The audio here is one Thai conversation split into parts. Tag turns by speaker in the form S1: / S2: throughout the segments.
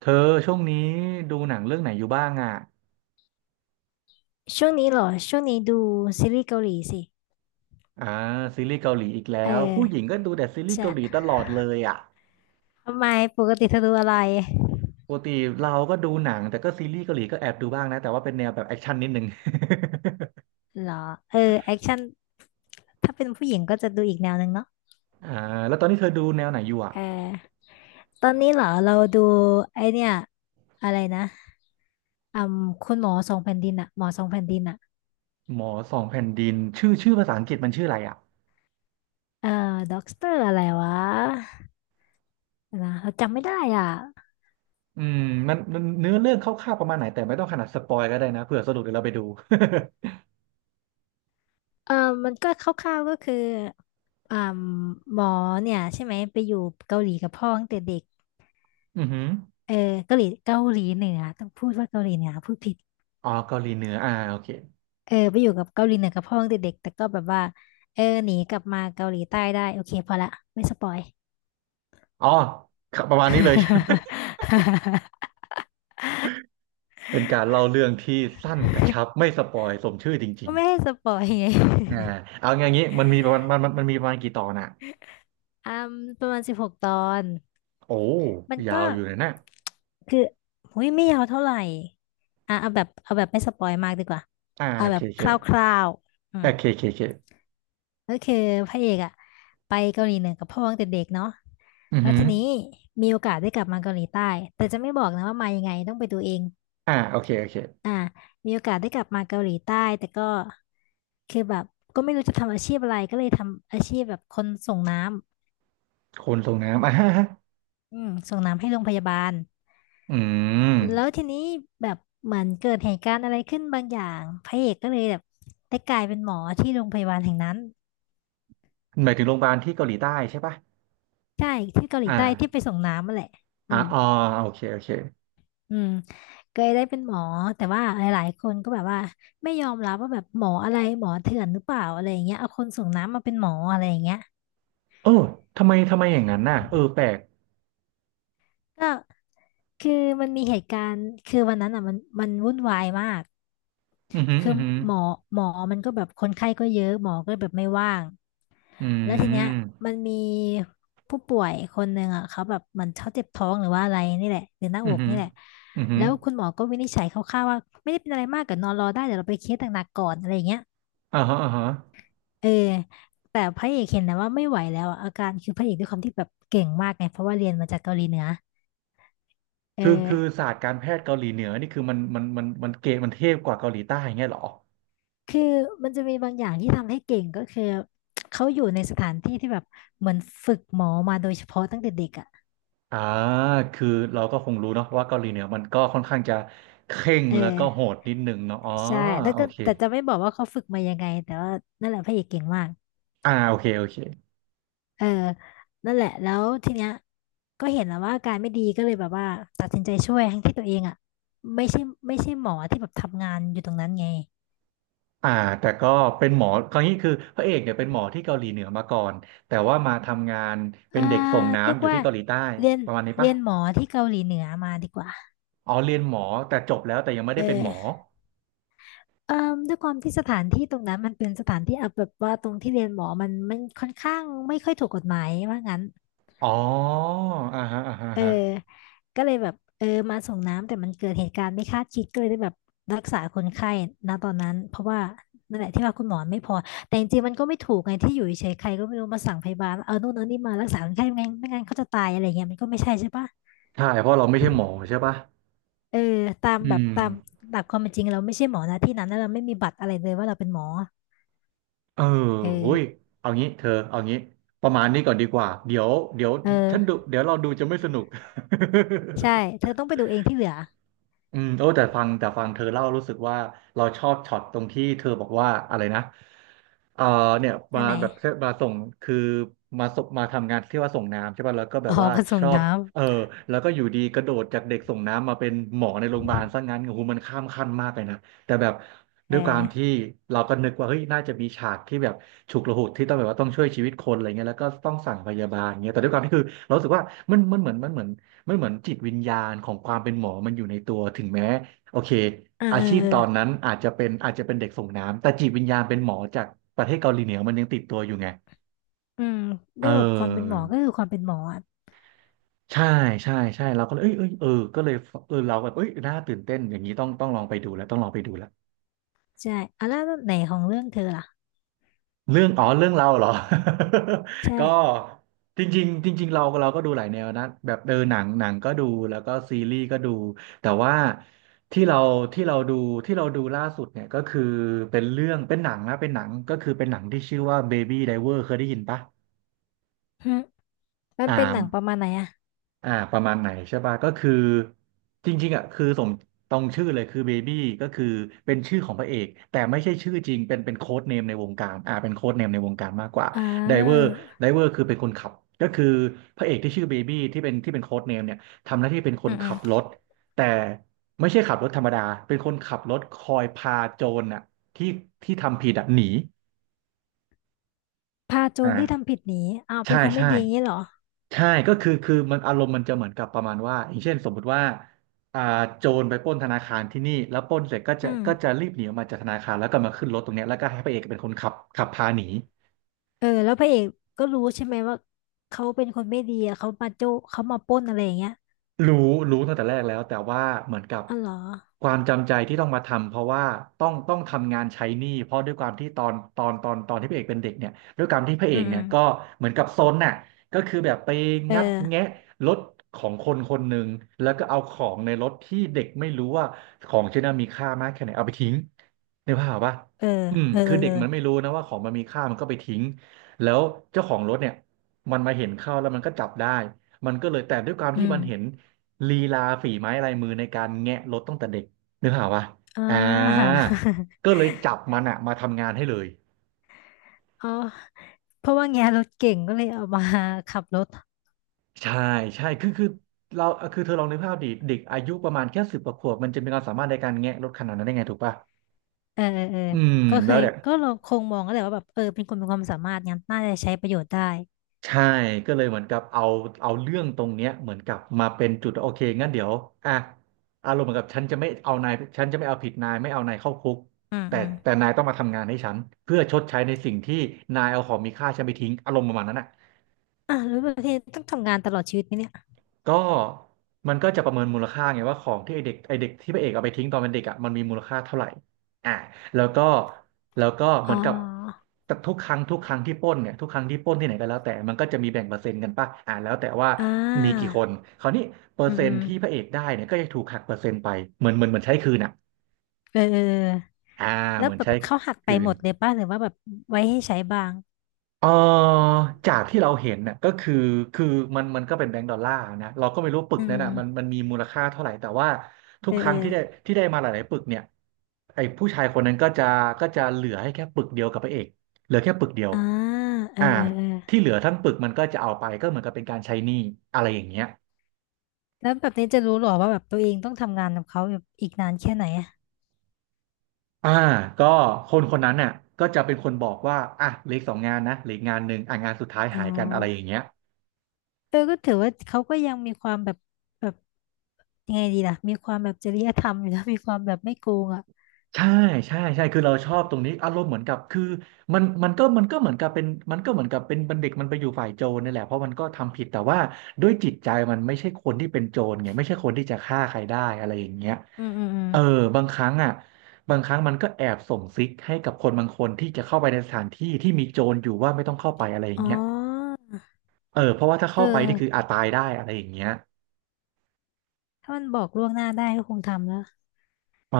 S1: เธอช่วงนี้ดูหนังเรื่องไหนอยู่บ้างอ่ะ
S2: ช่วงนี้เหรอช่วงนี้ดูซีรีส์เกาหลีสิ
S1: อ่าซีรีส์เกาหลีอีก
S2: เอ
S1: แล้
S2: อ
S1: วผู้หญิงก็ดูแต่ซีรีส์
S2: จะ
S1: เกาหลีตลอดเลยอ่ะ
S2: ทำไมปกติเธอดูอะไร
S1: ปกติเราก็ดูหนังแต่ก็ซีรีส์เกาหลีก็แอบดูบ้างนะแต่ว่าเป็นแนวแบบแอคชั่นนิดนึง
S2: เหรอเออแอคชั่นถ้าเป็นผู้หญิงก็จะดูอีกแนวหนึ่งเนาะ
S1: อ่าแล้วตอนนี้เธอดูแนวไหนอยู่อ่ะ
S2: เออตอนนี้เหรอเราดูไอเนี่ยอะไรนะอืมคุณหมอสองแผ่นดินอะหมอสองแผ่นดินอะ
S1: หมอสองแผ่นดินชื่อภาษาอังกฤษมันชื่ออะไรอ่ะ
S2: เออด็อกเตอร์อะไรวะนะเราจำไม่ได้อ่ะ
S1: อืมมันเนื้อเรื่องคร่าวๆประมาณไหนแต่ไม่ต้องขนาดสปอยก็ได้นะเผื่อสะดุดเดี๋ยวเราไปดู
S2: เออมันก็คร่าวๆก็คืออ่าหมอเนี่ยใช่ไหมไปอยู่เกาหลีกับพ่อตั้งแต่เด็ก
S1: อือหือ
S2: เออเกาหลีเกาหลีเหนือต้องพูดว่าเกาหลีเหนือพูดผิด
S1: อ๋อเกาหลีเหนืออ่าโอเค
S2: เออไปอยู่กับเกาหลีเหนือกับพ่อตั้งแต่เด็กแต่ก็แบบว่าเออหนีกลับมาเกาหลีใต้ได้โอเคพอละไม่สปอย
S1: อ๋อประมาณนี้เลย เป็นการเล่าเรื่องที่สั้นกระชับไม่สปอยสมชื่อจริ
S2: ก็
S1: ง
S2: ไม่ให้สปอยไง
S1: ๆอ่า เอาอย่างนี้มันมีประมาณมันมันมันมีประมาณกี่ตอนอ่ะ
S2: อืมประมาณ16ตอน
S1: โอ้
S2: มัน
S1: ยา
S2: ก็
S1: วอยู่เลยนะ
S2: คือหุยไม่ยาวเท่าไหร่อ่ะเอาแบบเอาแบบไม่สปอยมากดีกว่า
S1: อ่า
S2: เอา
S1: โอ
S2: แบ
S1: เค
S2: บ
S1: โอ
S2: ค
S1: เค
S2: ร่าวๆอื
S1: โอ
S2: ม
S1: เคโอเคโอเค
S2: ก็คือพระเอกอะไปเกาหลีเหนือกับพ่อตั้งแต่เด็กเนาะ
S1: อือ
S2: แล้ว
S1: หือ
S2: ทีนี้มีโอกาสได้กลับมาเกาหลีใต้แต่จะไม่บอกนะว่ามายังไงต้องไปดูเอง
S1: อ่าโอเคโอเค
S2: อ่ามีโอกาสได้กลับมาเกาหลีใต้แต่ก็คือแบบก็ไม่รู้จะทำอาชีพอะไรก็เลยทำอาชีพแบบคนส่งน้ำ
S1: คนส่งน้ำอ่า
S2: อืมส่งน้ำให้โรงพยาบาล
S1: อืม
S2: แล้วทีนี้แบบเหมือนเกิดเหตุการณ์อะไรขึ้นบางอย่างพระเอกก็เลยแบบได้กลายเป็นหมอที่โรงพยาบาลแห่งนั้น
S1: หมายถึงโรงพยาบาลที่เกาหลีใต้ใช่ปะ
S2: ใช่ที่เกาห
S1: อ
S2: ลีใต้ที่ไป
S1: ่า
S2: ส่งน้ำนั่นแหละ
S1: อ่า
S2: อืม
S1: อ๋อโอเคโอเค
S2: อืมเคยได้เป็นหมอแต่ว่าหลายๆคนก็แบบว่าไม่ยอมรับว่าแบบหมออะไรหมอเถื่อนหรือเปล่าอะไรอย่างเงี้ยเอาคนส่งน้ำมาเป็นหมออะไรอย่างเงี้ย
S1: โอ้ทำไมอย่างนั้นน่ะเออแปลก
S2: ก็คือมันมีเหตุการณ์คือวันนั้นอ่ะมันวุ่นวายมาก
S1: อือหือ
S2: คื
S1: อื
S2: อ
S1: อหือ
S2: หมอมันก็แบบคนไข้ก็เยอะหมอก็แบบไม่ว่าง
S1: อื
S2: แล้วทีเนี้ย
S1: ม
S2: มันมีผู้ป่วยคนหนึ่งอ่ะเขาแบบเหมันเขาเจ็บท้องหรือว่าอะไรนี่แหละหรือหน้า
S1: อื
S2: อ
S1: อ
S2: ก
S1: หือ
S2: นี่แหละ
S1: อือหือ
S2: แล้วคุณหมอก็วินิจฉัยคร่าวๆว่าไม่ได้เป็นอะไรมากก็นอนรอได้เดี๋ยวเราไปเคสหนักๆก่อนอะไรอย่างเงี้ย
S1: อ่าฮะอ่าฮะ
S2: เออแต่พระเอกเห็นนะว่าไม่ไหวแล้วอะอาการคือพระเอกด้วยความที่แบบเก่งมากไงเพราะว่าเรียนมาจากเกาหลีเหนือเออ
S1: คือคือศาสตร์การแพทย์เกาหลีเหนือนี่คือมันเก๋มันเทพกว่าเกาหลีใต้อย่างเงี้ยเหรอ
S2: คือมันจะมีบางอย่างที่ทำให้เก่งก็คือเขาอยู่ในสถานที่ที่แบบเหมือนฝึกหมอมาโดยเฉพาะตั้งแต่เด็กอ่ะ
S1: อ่าคือเราก็คงรู้เนาะว่าเกาหลีเหนือมันก็ค่อนข้างจะเคร่ง
S2: เอ
S1: แล้วก็โห
S2: อ
S1: ดนิดนึงเนาะอ๋อ
S2: ใช่แล้ว
S1: โอ
S2: ก็
S1: เค
S2: แต่จะไม่บอกว่าเขาฝึกมายังไงแต่ว่านั่นแหละพระเอกเก่งมาก
S1: อ่าโอเคโอเค
S2: เออนั่นแหละแล้วทีเนี้ยก็เห็นแล้วว่าอาการไม่ดีก็เลยแบบว่าตัดสินใจช่วยทั้งที่ตัวเองอ่ะไม่ใช่ไม่ใช่หมอที่แบบทำงานอยู่ตรงนั้นไง
S1: อ่าแต่ก็เป็นหมอคราวนี้คือพระเอกเนี่ยเป็นหมอที่เกาหลีเหนือมาก่อน แต่ว่ามาทำงานเป็
S2: อ่า
S1: นเด็กส่ง
S2: เรีย
S1: น้ำ
S2: ก
S1: อยู่
S2: ว่า
S1: ที่เกาหลีใต้
S2: เรียน
S1: ประมาณนี้
S2: เรี
S1: ปะ
S2: ยนหมอที่เกาหลีเหนือมาดีกว่า
S1: อ๋อเรียนหมอแต่จบแล้วแต่ยังไม่
S2: เ
S1: ได้เป็นหมอ
S2: ออเอ่อด้วยความที่สถานที่ตรงนั้นมันเป็นสถานที่เอาแบบว่าตรงที่เรียนหมอมันค่อนข้างไม่ค่อยถูกกฎหมายว่างั้น
S1: อ๋ออ่าฮะอ่าฮะอ่า
S2: เออ
S1: ฮะ
S2: ก็เลยแบบเออมาส่งน้ำแต่มันเกิดเหตุการณ์ไม่คาดคิดก็เลยได้แบบรักษาคนไข้ณตอนนั้นเพราะว่านั่นแหละที่ว่าคุณหมอไม่พอแต่จริงๆมันก็ไม่ถูกไงที่อยู่เฉยๆใครก็ไม่รู้มาสั่งพยาบาลว่าเอานู่นเอานี่มารักษาคนไข้ไม่งั้นไม่งั้นเขาจะตายอะไรเงี้ยมันก็ไม่ใช่ใช่ปะ
S1: ใช่เพราะเราไม่ใช่หมอใช่ปะ
S2: เออตาม
S1: อื
S2: แบบ
S1: ม
S2: ตามหลักความเป็นจริงเราไม่ใช่หมอนะที่นั้นแล้วเราไม่มีบัตรอะไรเลยว่าเราเป็นหมอ
S1: เออ
S2: เอ
S1: หุ้ย
S2: อ
S1: เอางี้ เธอเอางี้ ประมาณนี้ก่อนดีกว่า เดี๋ยวเดี๋ยว
S2: เอ
S1: ฉันดู
S2: อ
S1: เดี๋ยวเราดูจะไม่สนุก
S2: ใช่เธอต้องไปดูเองที่เหลือ
S1: อืมโอ้แต่ฟังเธอเล่ารู้สึกว่าเราชอบช็อตตรงที่เธอบอกว่าอะไรนะเออเนี่ย
S2: อั
S1: มา
S2: นไหน
S1: แบบมาส่งคือมาทำงานที่ว่าส่งน้ำใช่ป่ะแล้วก็แบ
S2: อ๋อ
S1: บว่า
S2: มาส่
S1: ช
S2: ง
S1: อบ
S2: น้
S1: เออแล้วก็อยู่ดีกระโดดจากเด็กส่งน้ำมาเป็นหมอในโรงพยาบาลซะงั้นโอ้โหมันข้ามขั้นมากเลยนะแต่แบบ
S2: ำเอ
S1: ด้วยความที่
S2: อ
S1: เราก็นึกว่าเฮ้ยน่าจะมีฉากที่แบบฉุกละหุกที่ต้องแบบว่าต้องช่วยชีวิตคนอะไรเงี้ยแล้วก็ต้องสั่งพยาบาลเงี้ยแต่ด้วยความที่คือเรารู้สึกว่ามันมันเหมือนมันเหมือน มันเหมือนจิตวิญญาณของความเป็นหมอมันอยู่ในตัวถึงแม้โอเค
S2: เออ
S1: อา
S2: เอ
S1: ชี
S2: อ
S1: พ
S2: เออ
S1: ตอนนั้นอาจจะเป็นเด็กส่งน้ำแต่จิตวิญญาณเป็นหมอจากประเทศเกาหลีเหนือมันยังติดตัวอยู่ไง
S2: อืมด้
S1: เอ
S2: วยแบบความเป็น
S1: อ
S2: หมอก็คือความเป็นหมออะ
S1: ใช่ใช่เราก็เลยเอ้ยเออก็เลยเออเราแบบเอ้ยน่าตื่นเต้นอย่างนี้ต้องลองไปดูแล้วต้องลองไปดูแล้ว
S2: ใช่อ่ะแล้วไหนของเรื่องเธอล่ะ
S1: เรื่องอ๋อเรื่องเราเหรอ
S2: ใช่
S1: ก็จริงๆจริงๆเราก็ดูหลายแนวนะแบบเออหนังก็ดูแล้วก็ซีรีส์ก็ดูแต่ว่าที่เราที่เราดูที่เราดูล่าสุดเนี่ยก็คือเป็นเรื่องเป็นหนังนะเป็นหนังก็คือเป็นหนังที่ชื่อว่า Baby Driver เคยได้ยินปะ
S2: หึมัน
S1: อ่า
S2: เป็นหนังประมาณไหนอ่ะ
S1: อ่าประมาณไหนใช่ป่ะก็คือจริงๆอ่ะคือสมตรงชื่อเลยคือเบบี้ก็คือเป็นชื่อของพระเอกแต่ไม่ใช่ชื่อจริงเป็นโค้ดเนมในวงการอ่าเป็นโค้ดเนมในวงการมากกว่า
S2: อ่
S1: ไดเวอร์
S2: า
S1: ไดเวอร์คือเป็นคนขับก็คือพระเอกที่ชื่อเบบี้ที่เป็นโค้ดเนมเนี่ยทำหน้าที่เป็นค
S2: อื
S1: น
S2: มอื
S1: ขั
S2: ม
S1: บรถแต่ไม่ใช่ขับรถธรรมดาเป็นคนขับรถคอยพาโจรน่ะที่ที่ทำผิดอ่ะหนี
S2: พาโจรที่
S1: อ่า
S2: ทำผิดหนีอ้าวเป็
S1: ใช่
S2: นคนไม่
S1: ใช่
S2: ดีอย่างนี้เหรอ
S1: ใช่ก็คือคือมันอารมณ์มันจะเหมือนกับประมาณว่าอย่างเช่นสมมุติว่าอ่าโจรไปปล้นธนาคารที่นี่แล้วปล้นเสร็จก็
S2: อื
S1: จะ
S2: ม
S1: ก็จะรีบหนีออกมาจากธนาคารแล้วก็มาขึ้นรถตรงเนี้ยแล้วก็ให้พระเอกเป็นคนขับขับพาหนี
S2: เออแล้วพระเอกก็รู้ใช่ไหมว่าเขาเป็นคนไม่ดีอะเขามาโจเขามาปล้นอะไรอย่างเงี้ย
S1: รู้รู้ตั้งแต่แรกแล้วแต่ว่าเหมือนกับ
S2: อ๋อเหรอ
S1: ความจำใจที่ต้องมาทำเพราะว่าต้องทำงานใช้หนี้เพราะด้วยความที่ตอนที่พระเอกเป็นเด็กเนี่ยด้วยความที่พระเอ
S2: อื
S1: กเนี่ยก็
S2: ม
S1: เหมือนกับซนน่ะก็คือแบบไป
S2: เอ
S1: งัดแงะ
S2: อ
S1: รถของคนคนหนึ่งแล้วก็เอาของในรถที่เด็กไม่รู้ว่าของชิ้นนั้นมีค่ามากแค่ไหนเอาไปทิ้งในภาพปะ
S2: เออ
S1: อืม
S2: เออ
S1: คื
S2: เอ
S1: อ
S2: อ
S1: เด็ก
S2: เออ
S1: มันไม่รู้นะว่าของมันมีค่ามันก็ไปทิ้งแล้วเจ้าของรถเนี่ยมันมาเห็นเข้าแล้วมันก็จับได้มันก็เลยแต่ด้วยความที่
S2: อืม
S1: มันเห็น ลีลาฝีไม้ลายมือในการแงะรถตั้งแต่เด็กนึกภาพวะ
S2: อ่
S1: อ่า
S2: า
S1: ก็เลยจับมันอะมาทำงานให้เลย
S2: เอาเพราะว่าแงรถเก่งก็เลยเอามาขับรถ
S1: ใช่ใช่คือเราคือเธอลองนึกภาพดิเด็กอายุประมาณแค่สิบกว่าขวบมันจะมีความสามารถในการแงะรถขนาดนั้นได้ไงถูกป่ะ
S2: เออเออเออ
S1: อืม
S2: ก็เค
S1: แล้ว
S2: ย
S1: เนี่ย
S2: ก็เราคงมองก็แหละว่าแบบเออเป็นคนมีความสามารถงั้นน่าจะใช้ประโยชน์ได้
S1: ใช่ก็เลยเหมือนกับเอาเรื่องตรงเนี้ยเหมือนกับมาเป็นจุดโอเคงั้นเดี๋ยวอ่ะอารมณ์เหมือนกับฉันจะไม่เอานายฉันจะไม่เอาผิดนายไม่เอานายเข้าคุก
S2: อืม
S1: แต่
S2: อืม
S1: แต่นายต้องมาทำงานให้ฉันเพื่อชดใช้ในสิ่งที่นายเอาของมีค่าฉันไปทิ้งอารมณ์ประมาณนั้นอ่ะ
S2: อ่ะแล้วประเทศต้องทำงานตลอดชีวิตไหมเนี่ย
S1: ก็มันก็จะประเมินมูลค่าไงว่าของที่ไอเด็กที่พระเอกเอาไปทิ้งตอนเป็นเด็กอ่ะมันมีมูลค่าเท่าไหร่อ่าแล้วก็แล้วก็เห
S2: อ๋
S1: มือนกับ
S2: อ
S1: แต่ทุกครั้งที่ปล้นเนี่ยทุกครั้งที่ปล้นที่ไหนก็แล้วแต่มันก็จะมีแบ่งเปอร์เซ็นต์กันป่ะอ่าแล้วแต่ว่า
S2: อ่
S1: มีกี่
S2: า
S1: คนคราวนี้เปอ
S2: อื
S1: ร์
S2: ม
S1: เซ็
S2: อื
S1: นต์
S2: ม
S1: ที่พระเอกได้เนี่ยก็จะถูกหักเปอร์เซ็นต์ไปเหมือนใช้คืนอ่ะ
S2: เออเออเออ
S1: อ่า
S2: แล้
S1: เห
S2: ว
S1: มือน
S2: แบบ
S1: ใช้
S2: เขาหักไป
S1: คื
S2: หม
S1: น
S2: ดเลยป่ะหรือว่าแบบไว้ให้ใช้บ้าง
S1: เออจากที่เราเห็นน่ะก็คือคือมันก็เป็นแบงก์ดอลลาร์นะเราก็ไม่รู้ปึก
S2: อื
S1: นั้นน่ะมัน
S2: ม
S1: มันมีมูลค่าเท่าไหร่แต่ว่าทุ
S2: เอ
S1: ก
S2: อ
S1: ค
S2: เอ
S1: รั้
S2: อ
S1: งที่ได้ที่ได้มาหลายๆปึกเนี่ยไอ้ผู้ชายคนนั้นก็จะก็จะเหลือให้แค่ปึกเดียวกับพระเอกเหลือแค่ปึกเดียว
S2: อ่าเออ
S1: อ่า
S2: เออเออ
S1: ที่เหลือทั้งปึกมันก็จะเอาไปก็เหมือนกับเป็นการใช้หนี้อะไรอย่างเงี้ย
S2: แล้วแบบนี้จะรู้หรอว่าแบบตัวเองต้องทำงานกับเขาแบบอีกนานแค่ไหนอะ
S1: อ่าก็คนคนนั้นน่ะก็จะเป็นคนบอกว่าอ่ะเหลืออกสองงานนะเหลืออกงานหนึ่งอ่ะงานสุดท้าย
S2: อ๋
S1: หายกันอะไรอย่าง
S2: อ
S1: เงี้ย
S2: เออก็ถือว่าเขาก็ยังมีความแบบแบบยังไงดีล่ะมีความแบบจริยธรรมอยู่นะ มีความแบบไม่โกงอ่ะ
S1: ใช่ใช่คือเราชอบตรงนี้อารมณ์เหมือนกับคือมันมันก็มันก็เหมือนกับเป็นมันก็เหมือนกับเป็นบัณฑิตมันไปอยู่ฝ่ายโจรนี่แหละเพราะมันก็ทำผิดแต่ว่าด้วยจิตใจมันไม่ใช่คนที่เป็นโจรไงไม่ใช่คนที่จะฆ่าใครได้อะไรอย่างเงี้ย
S2: อืมอืมอืม
S1: เออบางครั้งอ่ะบางครั้งมันก็แอบส่งซิกให้กับคนบางคนที่จะเข้าไปในสถานที่ที่มีโจรอยู่ว่าไม่ต้องเข้าไปอะไรอย่าง
S2: อ๋อ
S1: เงี้ยเออเพราะว่าถ้า
S2: เอ
S1: เข้า
S2: อ
S1: ไปนี่คืออาจตายได้อะไรอย่างเงี้ย
S2: ถ้ามันบอกล่วงหน้าได้ก็คงทำแล้ว
S1: เออ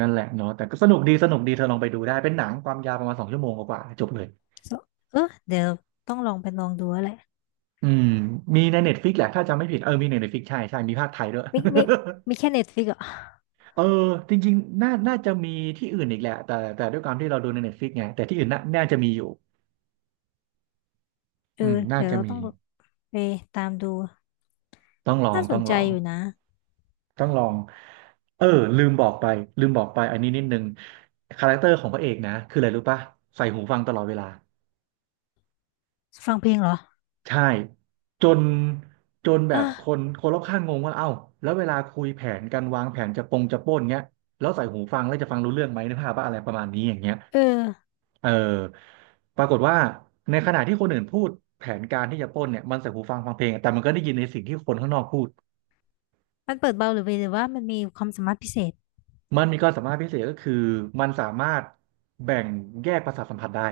S1: นั่นแหละเนาะแต่ก็สนุกดีเธอลองไปดูได้เป็นหนังความยาวประมาณสองชั่วโมงกว่าๆจบเลย
S2: So- เออเดี๋ยวต้องลองไปลองดูแล้วแหละ
S1: อืมมีในเน็ตฟิกแหละถ้าจำไม่ผิดเออมีในเน็ตฟิกใช่ใช่มีภาคไทยด้วย
S2: ไม่ไม่ไม่แค่เน็ตฟลิกอ่ะ
S1: เออจริงๆน่าจะมีที่อื่นอีกแหละแต่ด้วยความที่เราดูในเน็ตฟิกไงแต่ที่อื่นน่าจะมีอยู่
S2: เอ
S1: อื
S2: อ
S1: มน่า
S2: เดี๋ยว
S1: จะ
S2: เรา
S1: มี
S2: ต้องแบบไปตามดู
S1: ต้องลอง
S2: น่าส
S1: ต้อ
S2: น
S1: งล
S2: ใจ
S1: อง
S2: อยู่นะ
S1: ต้องลองเออลืมบอกไปลืมบอกไปอันนี้นิดนึงคาแรคเตอร์ของพระเอกนะคืออะไรรู้ป่ะใส่หูฟังตลอดเวลา
S2: ฟังเพลงเหรอ
S1: ใช่จนจนแบ
S2: อ่ะ
S1: บคนคนรอบข้างงงว่าเอ้าแล้วเวลาคุยแผนกันวางแผนจะปล้นเงี้ยแล้วใส่หูฟังแล้วจะฟังรู้เรื่องไหมนึกภาพว่าอะไรประมาณนี้อย่างเงี้ย
S2: เออ
S1: เออปรากฏว่าในขณะที่คนอื่นพูดแผนการที่จะปล้นเนี่ยมันใส่หูฟังฟังเพลงแต่มันก็ได้ยินในสิ่งที่คนข้างนอกพูด
S2: มันเปิดเบาหรือไปหรือว่ามันมีความสามารถพิเศษ
S1: มันมีความสามารถพิเศษก็คือมันสามารถแบ่งแยกประสาทสัมผัสได้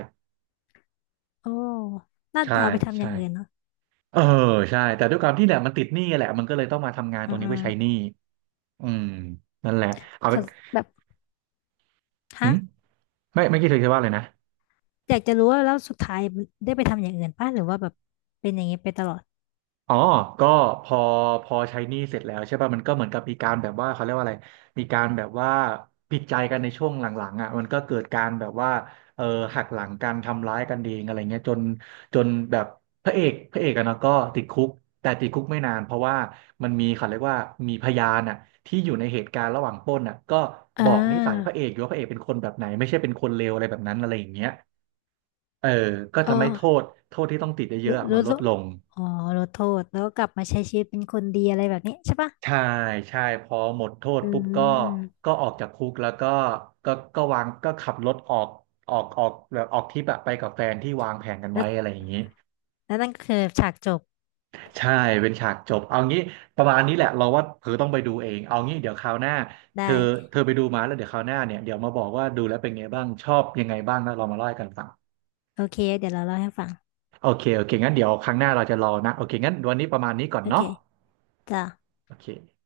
S2: โอ้น่า
S1: ใช่
S2: จะเอาไปทำอ
S1: ใช่
S2: ย่างอื่นเนาะ
S1: เออใช่แต่ด้วยความที่เนี่ยมันติดหนี้แหละมันก็เลยต้องมาทำงานต
S2: อื
S1: รง
S2: ม
S1: นี้
S2: อื
S1: เพื่
S2: ม
S1: อใช้หนี้ อืมนั่นแหละเอา
S2: ข
S1: เป็
S2: อ
S1: น
S2: แบบ
S1: หื
S2: ฮะ
S1: มไม่คิดถึงจะว่าเลยนะ
S2: อยากจะรู้ว่าแล้วสุดท้ายมันได้ไปทำอย่างอื่นป่ะหรือว่าแบบเป็นอย่างนี้ไปตลอด
S1: อ๋อก็พอพอใช้หนี้เสร็จแล้วใช่ป่ะมันก็เหมือนกับมีการแบบว่าเขาเรียกว่าอะไรมีการแบบว่าผิดใจกันในช่วงหลังๆอ่ะมันก็เกิดการแบบว่าเออหักหลังกันทำร้ายกันเองอะไรเงี้ยจนแบบพระเอกอะเนาะก็ติดคุกแต่ติดคุกไม่นานเพราะว่ามันมีเขาเรียกว่ามีพยานอ่ะที่อยู่ในเหตุการณ์ระหว่างปล้นอ่ะก็
S2: อ่
S1: บอกนิสัยพระ
S2: า
S1: เอกอยู่ว่าพระเอกเป็นคนแบบไหนไม่ใช่เป็นคนเลวอะไรแบบนั้นอะไรอย่างเงี้ย เออก็ทำให้โท
S2: เออ
S1: ษโทษที่ต้องติดเยอะ
S2: รู้
S1: ๆอะมัน
S2: รู้
S1: ลด
S2: รู้
S1: ลง
S2: อ๋อรู้โทษแล้วก็กลับมาใช้ชีวิตเป็นคนดีอะไรแบบนี้ใช่ป่ะ
S1: ใช่ใช่พอหมดโทษ
S2: อื
S1: ปุ๊บก็
S2: ม
S1: ก็ออกจากคุกแล้วก็ก็ก็วางก็ขับรถออกแบบออกทริปอะไปกับแฟนที่วางแผนกัน
S2: แล้
S1: ไว้
S2: ว
S1: อะไรอย่างนี้
S2: แล้วนั่นก็คือฉากจบ
S1: ใช่เป็นฉากจบเอางี้ประมาณนี้แหละเราว่าเธอต้องไปดูเองเอางี้เดี๋ยวคราวหน้า
S2: ได
S1: เธอเธ
S2: ้
S1: อไปดูมาแล้วเดี๋ยวคราวหน้าเนี่ยเดี๋ยวมาบอกว่าดูแล้วเป็นไงบ้างชอบยังไงบ้างแล้วเรามาเล่าให้กันฟัง
S2: โอเคเดี๋ยวเราเล่าให้ฟัง
S1: โอเคงั้นเดี๋ยวครั้งหน้าเราจะรอนะโอเคงั้นวันนี้ประมาณนี้ก่อน
S2: โอเค
S1: เนาะ
S2: จ้ะ
S1: โอเค